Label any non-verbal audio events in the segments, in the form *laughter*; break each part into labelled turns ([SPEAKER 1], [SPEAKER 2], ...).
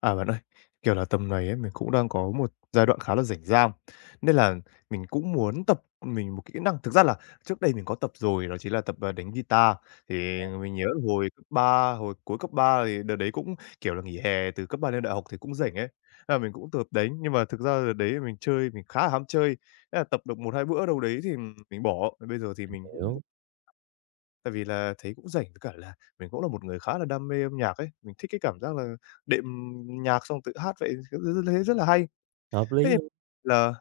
[SPEAKER 1] À, bạn ơi, kiểu là, tầm này ấy, mình cũng đang có một giai đoạn khá là rảnh rang, nên là mình cũng muốn tập mình một kỹ năng. Thực ra là trước đây mình có tập rồi, đó chính là tập, đánh guitar. Thì mình nhớ hồi cuối cấp 3 thì đợt đấy cũng, kiểu là, nghỉ hè từ cấp 3 lên đại học thì cũng rảnh ấy, thế là mình cũng tập đánh. Nhưng mà thực ra đợt đấy mình chơi, mình khá là ham chơi, thế là tập được một 2 bữa đâu đấy thì mình bỏ. Bây giờ thì mình cũng
[SPEAKER 2] Hiểu,
[SPEAKER 1] tại vì là thấy cũng rảnh, với cả là mình cũng là một người khá là đam mê âm nhạc ấy, mình thích cái cảm giác là đệm nhạc xong tự hát vậy, thấy rất rất là hay.
[SPEAKER 2] hợp
[SPEAKER 1] Thế
[SPEAKER 2] lý
[SPEAKER 1] thì
[SPEAKER 2] luôn.
[SPEAKER 1] là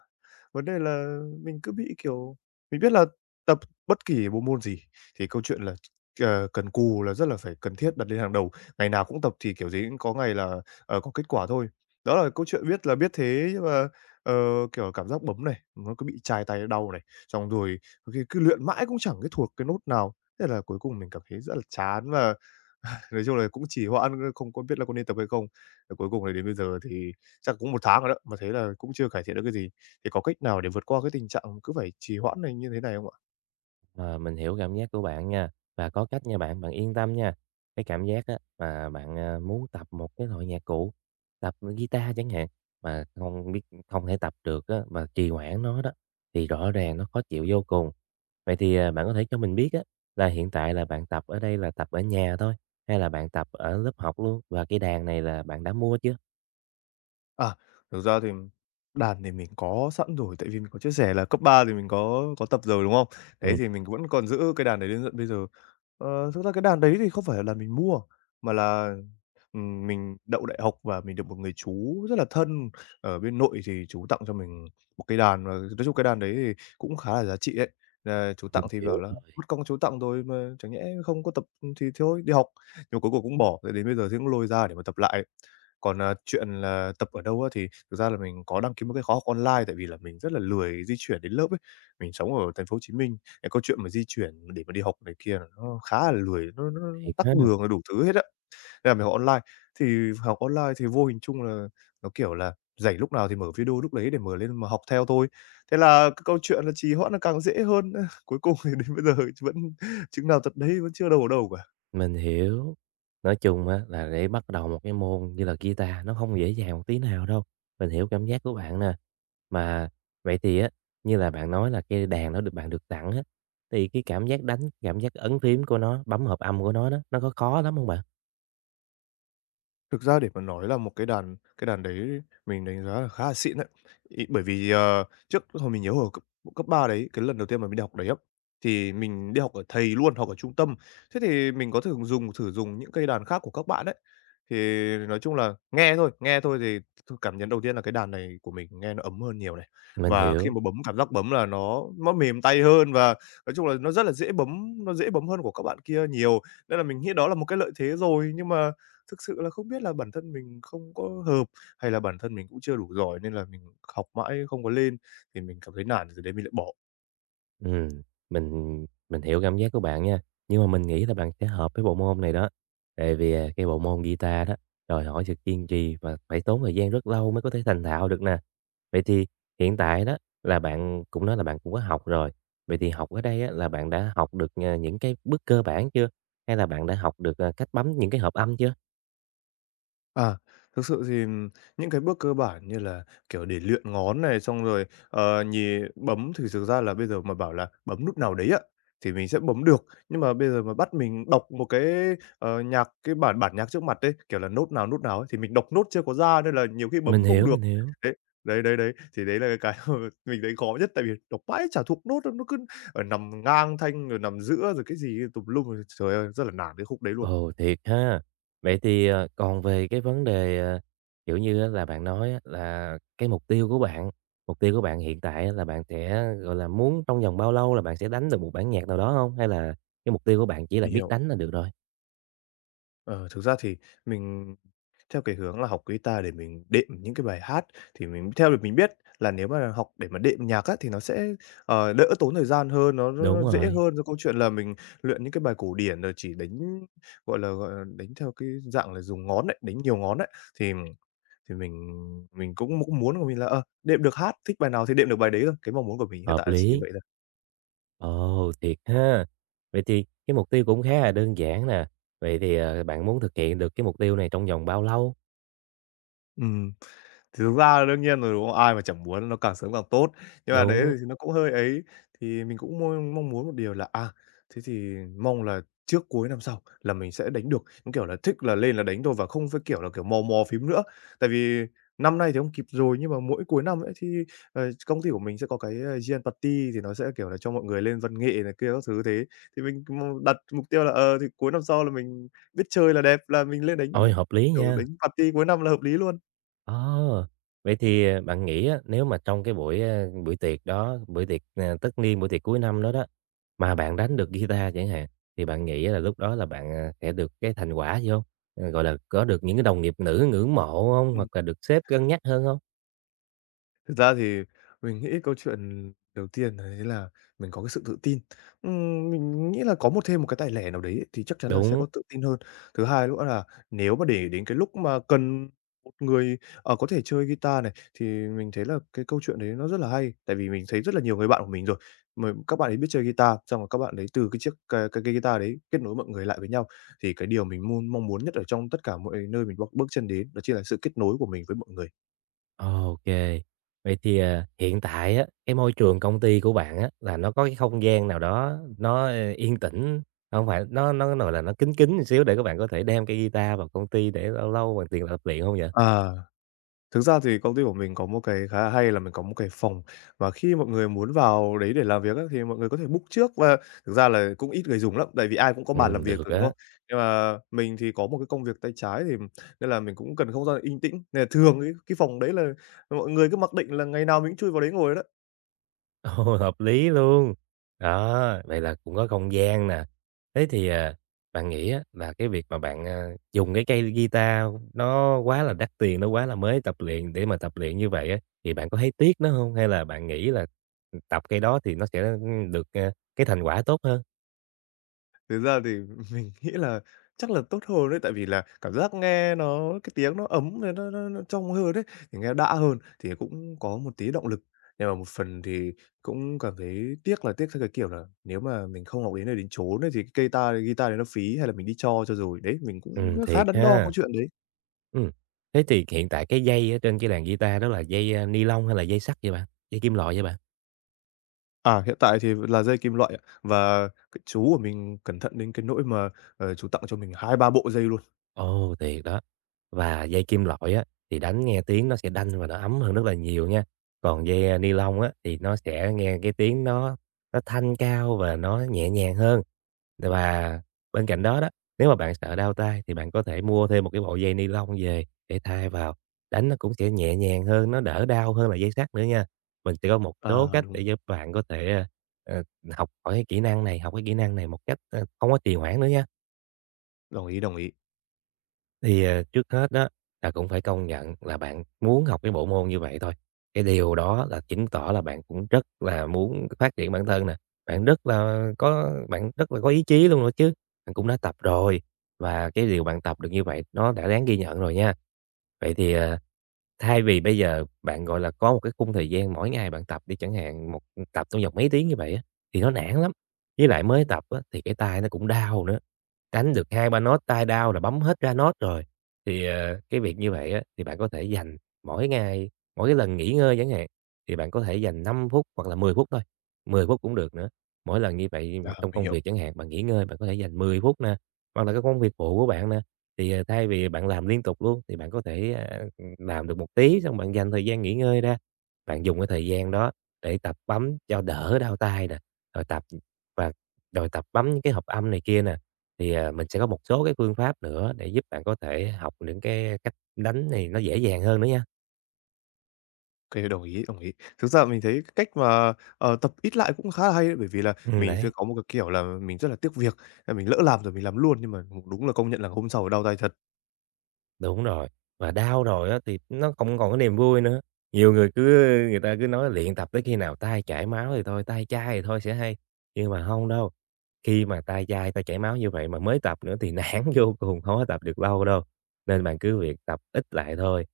[SPEAKER 1] vấn đề là mình cứ bị, kiểu mình biết là tập bất kỳ bộ môn gì thì câu chuyện là, cần cù là rất là phải cần thiết đặt lên hàng đầu, ngày nào cũng tập thì kiểu gì cũng có ngày là, có kết quả thôi. Đó là câu chuyện biết là biết thế nhưng mà, ờ, kiểu, cảm giác bấm này, nó cứ bị chai tay đau này, xong rồi có khi cứ luyện mãi cũng chẳng cái thuộc cái nốt nào. Thế là cuối cùng mình cảm thấy rất là chán và *laughs* nói chung là cũng chỉ hoãn, không có biết là có nên tập hay không. Và cuối cùng là đến bây giờ thì chắc cũng một tháng rồi đó, mà thấy là cũng chưa cải thiện được cái gì thì có cách nào để vượt qua cái tình trạng cứ phải trì hoãn này như thế này không ạ?
[SPEAKER 2] Ờ, mình hiểu cảm giác của bạn nha, và có cách nha bạn, bạn yên tâm nha. Cái cảm giác á mà bạn, muốn tập một cái loại nhạc cụ, tập guitar chẳng hạn, mà không biết không thể tập được á, mà trì hoãn nó đó, thì rõ ràng nó khó chịu vô cùng. Vậy thì, bạn có thể cho mình biết á, là hiện tại là bạn tập ở đây là tập ở nhà thôi, hay là bạn tập ở lớp học luôn? Và cây đàn này là bạn đã mua chưa?
[SPEAKER 1] À, thực ra thì đàn thì mình có sẵn rồi, tại vì mình có chia sẻ là cấp 3 thì mình có tập rồi, đúng không? Đấy,
[SPEAKER 2] Ừm,
[SPEAKER 1] thì mình vẫn còn giữ cái đàn đấy đến tận bây giờ. Thực ra cái đàn đấy thì không phải là đàn mình mua, mà là, mình đậu đại học và mình được một người chú rất là thân ở bên nội thì chú tặng cho mình một cái đàn và nói chung cái đàn đấy thì cũng khá là giá trị đấy. Là chú tặng
[SPEAKER 2] mình
[SPEAKER 1] thì bảo
[SPEAKER 2] hiểu,
[SPEAKER 1] là
[SPEAKER 2] là
[SPEAKER 1] "Mất công chú tặng rồi mà chẳng nhẽ không có tập thì thôi, đi học." Nhưng mà cuối cùng cũng bỏ, rồi đến bây giờ thì cũng lôi ra để mà tập lại. Còn, à, chuyện là tập ở đâu á, thì thực ra là mình có đăng ký một cái khóa học online, tại vì là mình rất là lười di chuyển đến lớp ấy. Mình sống ở thành phố Hồ Chí Minh, cái câu chuyện mà di chuyển để mà đi học này kia là nó khá là lười, nó
[SPEAKER 2] thiệt
[SPEAKER 1] tắc
[SPEAKER 2] ha.
[SPEAKER 1] đường rồi đủ thứ hết á, nên là mình học online. Thì học online thì vô hình chung là nó, kiểu là, rảnh lúc nào thì mở video lúc đấy để mở lên mà học theo thôi. Thế là cái câu chuyện là trì hoãn nó càng dễ hơn, *laughs* cuối cùng thì đến bây giờ vẫn *laughs* chừng nào tật đấy, vẫn chưa đâu vào đâu cả.
[SPEAKER 2] Mình hiểu. Nói chung á là để bắt đầu một cái môn như là guitar nó không dễ dàng một tí nào đâu. Mình hiểu cảm giác của bạn nè. Mà vậy thì á, như là bạn nói là cây đàn đó được bạn được tặng á, thì cái cảm giác đánh, cảm giác ấn phím của nó, bấm hợp âm của nó đó, nó có khó lắm không bạn?
[SPEAKER 1] Thực ra để mà nói là một cái đàn đấy mình đánh giá là khá là xịn đấy. Ý, bởi vì, trước hồi mình nhớ hồi cấp cấp 3 đấy, cái lần đầu tiên mà mình đi học đấy á, thì mình đi học ở thầy luôn, học ở trung tâm. Thế thì mình có thường dùng những cây đàn khác của các bạn đấy. Thì nói chung là nghe thôi thì cảm nhận đầu tiên là cái đàn này của mình nghe nó ấm hơn nhiều này.
[SPEAKER 2] Mình
[SPEAKER 1] Và khi
[SPEAKER 2] hiểu.
[SPEAKER 1] mà bấm, cảm giác bấm là nó mềm tay hơn và nói chung là nó rất là dễ bấm, nó dễ bấm hơn của các bạn kia nhiều. Nên là mình nghĩ đó là một cái lợi thế rồi, nhưng mà thực sự là không biết là bản thân mình không có hợp hay là bản thân mình cũng chưa đủ giỏi nên là mình học mãi không có lên, thì mình cảm thấy nản rồi đấy mình lại bỏ.
[SPEAKER 2] Ừm, mình hiểu cảm giác của bạn nha, nhưng mà mình nghĩ là bạn sẽ hợp với bộ môn này đó. Tại vì, cái bộ môn guitar đó, đòi hỏi sự kiên trì và phải tốn thời gian rất lâu mới có thể thành thạo được nè. Vậy thì hiện tại đó là bạn cũng nói là bạn cũng có học rồi, vậy thì học ở đây á là bạn đã học được, những cái bước cơ bản chưa? Hay là bạn đã học được, cách bấm những cái hợp âm chưa?
[SPEAKER 1] À, thực sự thì, những cái bước cơ bản như là, kiểu, để luyện ngón này, xong rồi, nhì bấm thì thực ra là bây giờ mà bảo là bấm nút nào đấy ạ thì mình sẽ bấm được. Nhưng mà bây giờ mà bắt mình đọc một cái, nhạc cái bản bản nhạc trước mặt đấy kiểu là, nốt nào nút nào ấy, thì mình đọc nốt chưa có ra nên là nhiều khi bấm
[SPEAKER 2] Mình
[SPEAKER 1] cũng không
[SPEAKER 2] hiểu,
[SPEAKER 1] được.
[SPEAKER 2] mình hiểu.
[SPEAKER 1] Đấy, đấy, thì đấy là cái *laughs* mà mình thấy khó nhất, tại vì đọc mãi chả thuộc nốt đâu, nó cứ ở nằm ngang thanh rồi nằm giữa rồi cái gì tùm lum, trời ơi, rất là nản cái khúc đấy luôn.
[SPEAKER 2] Ồ, thiệt ha! Vậy thì, còn về cái vấn đề, kiểu như á là bạn nói á là cái mục tiêu của bạn, mục tiêu của bạn hiện tại á là bạn sẽ, gọi là, muốn trong vòng bao lâu là bạn sẽ đánh được một bản nhạc nào đó không? Hay là cái mục tiêu của bạn chỉ là
[SPEAKER 1] Mình
[SPEAKER 2] biết
[SPEAKER 1] hiểu.
[SPEAKER 2] đánh là được rồi?
[SPEAKER 1] Ờ, thực ra thì mình theo cái hướng là học guitar để mình đệm những cái bài hát, thì mình theo được mình biết là nếu mà học để mà đệm nhạc á, thì nó sẽ, đỡ tốn thời gian hơn,
[SPEAKER 2] Đúng
[SPEAKER 1] nó dễ
[SPEAKER 2] rồi,
[SPEAKER 1] hơn do câu chuyện là mình luyện những cái bài cổ điển rồi chỉ đánh, gọi là, đánh theo cái dạng là dùng ngón đấy đánh nhiều ngón đấy thì thì mình cũng cũng muốn của mình là, đệm được hát, thích bài nào thì đệm được bài đấy thôi, cái mong muốn của mình hiện tại
[SPEAKER 2] hợp
[SPEAKER 1] là chỉ như
[SPEAKER 2] lý.
[SPEAKER 1] vậy thôi.
[SPEAKER 2] Ồ, thiệt ha! Vậy thì cái mục tiêu cũng khá là đơn giản nè. Vậy thì, bạn muốn thực hiện được cái mục tiêu này trong vòng bao lâu?
[SPEAKER 1] Ừm. Thì thực ra là đương nhiên rồi, đúng không? Ai mà chẳng muốn nó càng sớm càng tốt. Nhưng mà đấy
[SPEAKER 2] Đúng,
[SPEAKER 1] thì nó cũng hơi ấy, thì mình cũng mong mong muốn một điều là, à, thế thì mong là trước cuối năm sau là mình sẽ đánh được, giống kiểu là, thích là lên là đánh thôi và không phải, kiểu là, kiểu, mò mò phím nữa. Tại vì năm nay thì không kịp rồi, nhưng mà mỗi cuối năm ấy thì, công ty của mình sẽ có cái, year-end party thì nó sẽ, kiểu là, cho mọi người lên văn nghệ này kia các thứ thế. Thì mình mong đặt mục tiêu là, thì cuối năm sau là mình biết chơi là đẹp, là mình lên đánh,
[SPEAKER 2] ôi, hợp lý
[SPEAKER 1] kiểu, đánh
[SPEAKER 2] nha!
[SPEAKER 1] party cuối năm là hợp lý luôn.
[SPEAKER 2] Ờ, vậy thì, bạn nghĩ á, nếu mà trong cái buổi, buổi tiệc đó, buổi tiệc, tất niên, buổi tiệc cuối năm đó đó, mà bạn đánh được guitar chẳng hạn, thì bạn nghĩ là lúc đó là bạn, sẽ được cái thành quả gì không? Gọi là, có được những cái đồng nghiệp nữ ngưỡng mộ không?
[SPEAKER 1] Ừ.
[SPEAKER 2] Hoặc là được sếp cân nhắc hơn không?
[SPEAKER 1] Thực ra thì mình nghĩ câu chuyện đầu tiên đấy là mình có cái sự tự tin. Mình nghĩ là có một cái tài lẻ nào đấy ấy, thì chắc chắn là sẽ
[SPEAKER 2] Đúng,
[SPEAKER 1] có tự tin hơn. Thứ hai nữa là nếu mà để đến cái lúc mà cần một người, có thể chơi guitar này, thì mình thấy là cái câu chuyện đấy nó rất là hay. Tại vì mình thấy rất là nhiều người bạn của mình rồi, mà các bạn ấy biết chơi guitar, xong rồi các bạn ấy từ cái chiếc cái guitar đấy kết nối mọi người lại với nhau. Thì cái điều mình mong mong muốn nhất ở trong tất cả mọi nơi mình bước bước chân đến đó chính là sự kết nối của mình với mọi người.
[SPEAKER 2] ok. Vậy thì, hiện tại á, cái môi trường công ty của bạn á, là nó có cái không gian nào đó nó, yên tĩnh, không phải nó, gọi là, nó kín kín một xíu để các bạn có thể đem cái guitar vào công ty để lâu lâu bạn luyện tập luyện không vậy?
[SPEAKER 1] Ờ. Thực ra thì công ty của mình có một cái khá là hay là mình có một cái phòng mà khi mọi người muốn vào đấy để làm việc á, thì mọi người có thể book trước và thực ra là cũng ít người dùng lắm, tại vì ai cũng có bàn làm việc
[SPEAKER 2] Được
[SPEAKER 1] rồi, đúng
[SPEAKER 2] á.
[SPEAKER 1] không? Nhưng mà mình thì có một cái công việc tay trái thì nên là mình cũng cần không gian yên tĩnh, nên là thường ấy, cái phòng đấy là mọi người cứ mặc định là ngày nào mình cũng chui vào đấy ngồi đó.
[SPEAKER 2] *laughs* Ồ, hợp lý luôn! Đó, vậy là cũng có không gian nè. Thế thì, bạn nghĩ á là cái việc mà bạn, dùng cái cây guitar nó quá là đắt tiền, nó quá là mới tập luyện để mà tập luyện như vậy á, thì bạn có thấy tiếc nó không? Hay là bạn nghĩ là, tập cái đó thì nó sẽ, được, cái thành quả tốt hơn?
[SPEAKER 1] Thực ra thì *laughs* mình nghĩ là chắc là tốt hơn đấy, tại vì là cảm giác nghe nó cái tiếng nó ấm rồi nó trong hơn đấy, thì nghe đã hơn, thì cũng có một tí động lực. Nhưng mà một phần thì cũng cảm thấy tiếc là tiếc theo cái kiểu là nếu mà mình không học đến nơi đến chốn ấy, thì cái guitar guitar đấy nó phí hay là mình đi cho rồi. Đấy, mình cũng khá
[SPEAKER 2] Thiệt
[SPEAKER 1] đắn đo câu
[SPEAKER 2] ha.
[SPEAKER 1] chuyện đấy.
[SPEAKER 2] Ừm, thế thì hiện tại cái dây ở trên cái đàn guitar đó là dây, ni lông hay là dây sắt vậy bạn? Dây kim loại vậy bạn?
[SPEAKER 1] À, hiện tại thì là dây kim loại ạ, và chú của mình cẩn thận đến cái nỗi mà, chú tặng cho mình hai ba bộ dây luôn.
[SPEAKER 2] Ồ, thiệt đó. Và dây kim loại á, thì đánh nghe tiếng nó sẽ đanh và nó ấm hơn rất là nhiều nha. Còn dây, ni lông á, thì nó sẽ nghe cái tiếng nó thanh cao và nó nhẹ nhàng hơn. Và bên cạnh đó đó, nếu mà bạn sợ đau tai thì bạn có thể mua thêm một cái bộ dây ni lông về để thay vào, đánh nó cũng sẽ nhẹ nhàng hơn, nó đỡ đau hơn là dây sắt nữa nha. Mình sẽ có một số
[SPEAKER 1] À,
[SPEAKER 2] cách
[SPEAKER 1] đúng,
[SPEAKER 2] để giúp bạn có thể, ờ, học hỏi cái kỹ năng này, học cái kỹ năng này một cách, không có trì hoãn nữa nha.
[SPEAKER 1] đồng ý, đồng ý.
[SPEAKER 2] Thì, trước hết đó là cũng phải công nhận là bạn muốn học cái bộ môn như vậy thôi, cái điều đó là chứng tỏ là bạn cũng rất là muốn phát triển bản thân nè, bạn rất là có ý chí luôn rồi chứ, bạn cũng đã tập rồi, và cái điều bạn tập được như vậy nó đã đáng ghi nhận rồi nha. Vậy thì, thay vì bây giờ bạn, gọi là, có một cái khung thời gian mỗi ngày bạn tập đi chẳng hạn, tập trong vòng mấy tiếng như vậy á, thì nó nản lắm, với lại mới tập á, thì cái tay nó cũng đau nữa. Đánh được hai ba nốt tai đao là bấm hết ra nốt rồi. Thì, cái việc như vậy á, thì bạn có thể dành mỗi ngày, mỗi cái lần nghỉ ngơi chẳng hạn, thì bạn có thể dành 5 phút hoặc là 10 phút thôi, 10 phút cũng được nữa. Mỗi lần như vậy
[SPEAKER 1] À,
[SPEAKER 2] trong
[SPEAKER 1] mình
[SPEAKER 2] công
[SPEAKER 1] hiểu.
[SPEAKER 2] việc chẳng hạn, bạn nghỉ ngơi bạn có thể dành 10 phút nè, hoặc là cái công việc phụ của bạn nè, thì, thay vì bạn làm liên tục luôn, thì bạn có thể, làm được một tí xong bạn dành thời gian nghỉ ngơi ra. Bạn dùng cái thời gian đó để tập bấm cho đỡ đau tai nè, rồi tập và rồi tập bấm những cái hợp âm này kia nè. Thì, mình sẽ có một số cái phương pháp nữa để giúp bạn có thể học những cái cách đánh này nó dễ dàng hơn nữa nha.
[SPEAKER 1] Cái đồng ý, đồng ý. Thực ra mình thấy cái cách mà, tập ít lại cũng khá là hay đấy, bởi vì là mình sẽ
[SPEAKER 2] Đấy,
[SPEAKER 1] có một cái kiểu là mình rất là tiếc việc, là mình lỡ làm rồi mình làm luôn, nhưng mà, đúng là công nhận là hôm sau đau tay thật.
[SPEAKER 2] đúng rồi, và đau rồi á thì nó không còn cái niềm vui nữa. Nhiều người cứ người ta cứ nói luyện tập tới khi nào tay chảy máu thì thôi, tay chai thì thôi sẽ hay, nhưng mà không đâu. Khi mà tay dai, tay chảy máu như vậy mà mới tập nữa thì nản *laughs* vô cùng, hông có tập được lâu đâu, nên bạn cứ việc tập ít lại thôi.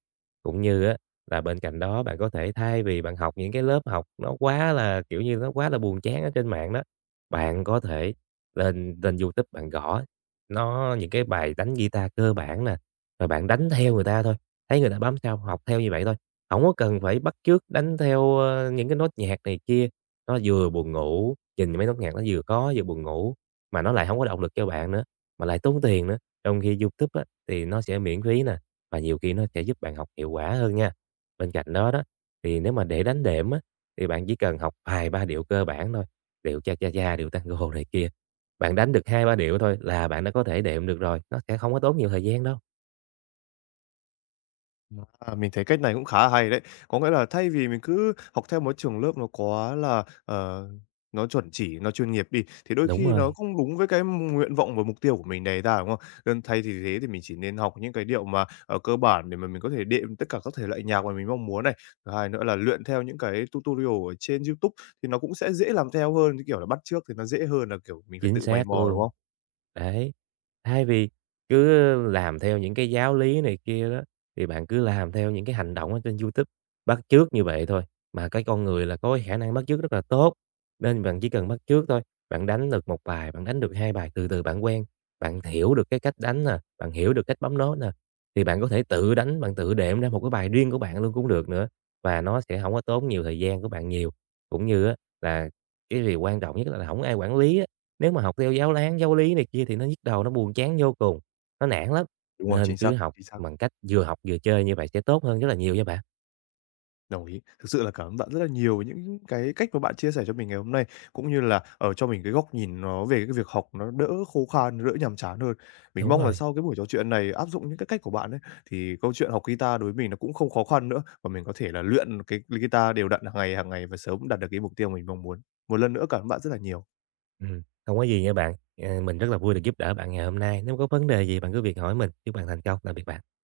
[SPEAKER 2] Cũng như á là bên cạnh đó bạn có thể thay vì bạn học những cái lớp học nó quá là, kiểu như, nó quá là buồn chán ở trên mạng đó, bạn có thể lên lên YouTube bạn gõ nó những cái bài đánh guitar cơ bản nè, rồi bạn đánh theo người ta thôi, thấy người ta bấm sao học theo như vậy thôi, không có cần phải bắt chước đánh theo, những cái nốt nhạc này kia, nó vừa buồn ngủ. Nhìn mấy nốt nhạc nó vừa có vừa buồn ngủ, mà nó lại không có động lực cho bạn nữa, mà lại tốn tiền nữa. Trong khi YouTube á, thì nó sẽ miễn phí nè, và nhiều khi nó sẽ giúp bạn học hiệu quả hơn nha. Bên cạnh đó đó, thì nếu mà để đánh đệm á, thì bạn chỉ cần học vài ba điệu cơ bản thôi, điệu Cha Cha Cha, điệu Tango này kia. Bạn đánh được hai ba điệu thôi là bạn đã có thể đệm được rồi, nó sẽ không có tốn nhiều thời gian đâu.
[SPEAKER 1] À, mình thấy cách này cũng khá là hay đấy. Có nghĩa là thay vì mình cứ học theo một trường lớp nó quá là, nó chuẩn chỉ, nó chuyên nghiệp đi, thì đôi
[SPEAKER 2] Đúng
[SPEAKER 1] khi nó
[SPEAKER 2] rồi.
[SPEAKER 1] không đúng với cái nguyện vọng và mục tiêu của mình đề ra, đúng không? Nên thay thì thế thì mình chỉ nên học những cái điệu mà, cơ bản để mà mình có thể đệm tất cả các thể loại nhạc mà mình mong muốn này. Thứ hai nữa là luyện theo những cái tutorial ở trên YouTube thì nó cũng sẽ dễ làm theo hơn, cái kiểu là, bắt chước thì nó dễ hơn là, kiểu, mình phải
[SPEAKER 2] Chính
[SPEAKER 1] tự mày
[SPEAKER 2] xác
[SPEAKER 1] mò, đúng
[SPEAKER 2] luôn.
[SPEAKER 1] không?
[SPEAKER 2] Đấy, thay vì cứ làm theo những cái giáo lý này kia đó, thì bạn cứ làm theo những cái hành động ở trên YouTube, bắt chước như vậy thôi. Mà cái con người là có cái khả năng bắt chước rất là tốt, nên bạn chỉ cần bắt chước thôi, bạn đánh được một bài, bạn đánh được 2 bài, từ từ bạn quen, bạn hiểu được cái cách đánh nè, bạn hiểu được cách bấm nốt nè, thì bạn có thể tự đánh, bạn tự đệm ra một cái bài riêng của bạn luôn cũng được nữa, và nó sẽ không có tốn nhiều thời gian của bạn nhiều. Cũng như á là cái điều quan trọng nhất là không ai quản lý á. Nếu mà học theo giáo lán, giáo lý này kia thì nó nhức đầu, nó buồn chán vô cùng, nó nản lắm,
[SPEAKER 1] Đúng rồi,
[SPEAKER 2] nên
[SPEAKER 1] chính
[SPEAKER 2] cứ
[SPEAKER 1] xác,
[SPEAKER 2] học
[SPEAKER 1] chính xác.
[SPEAKER 2] bằng cách vừa học vừa chơi như vậy sẽ tốt hơn rất là nhiều nha bạn.
[SPEAKER 1] Đồng ý. Thực sự là cảm ơn bạn rất là nhiều với những cái cách mà bạn chia sẻ cho mình ngày hôm nay, cũng như là, ở cho mình cái góc nhìn nó về cái việc học nó đỡ khô khan, nó đỡ nhàm chán hơn. Mình
[SPEAKER 2] Đúng
[SPEAKER 1] mong là
[SPEAKER 2] rồi.
[SPEAKER 1] sau cái buổi trò chuyện này áp dụng những cái cách của bạn ấy, thì câu chuyện học guitar đối với mình nó cũng không khó khăn nữa, và mình có thể là luyện cái guitar đều đặn hàng ngày và sớm đạt được cái mục tiêu mình mong muốn. Một lần nữa cảm ơn bạn rất là nhiều.
[SPEAKER 2] Hông có gì nha bạn, mình rất là vui được giúp đỡ bạn ngày hôm nay. Nếu có vấn đề gì bạn cứ việc hỏi mình, chúc bạn thành công. Tạm biệt bạn.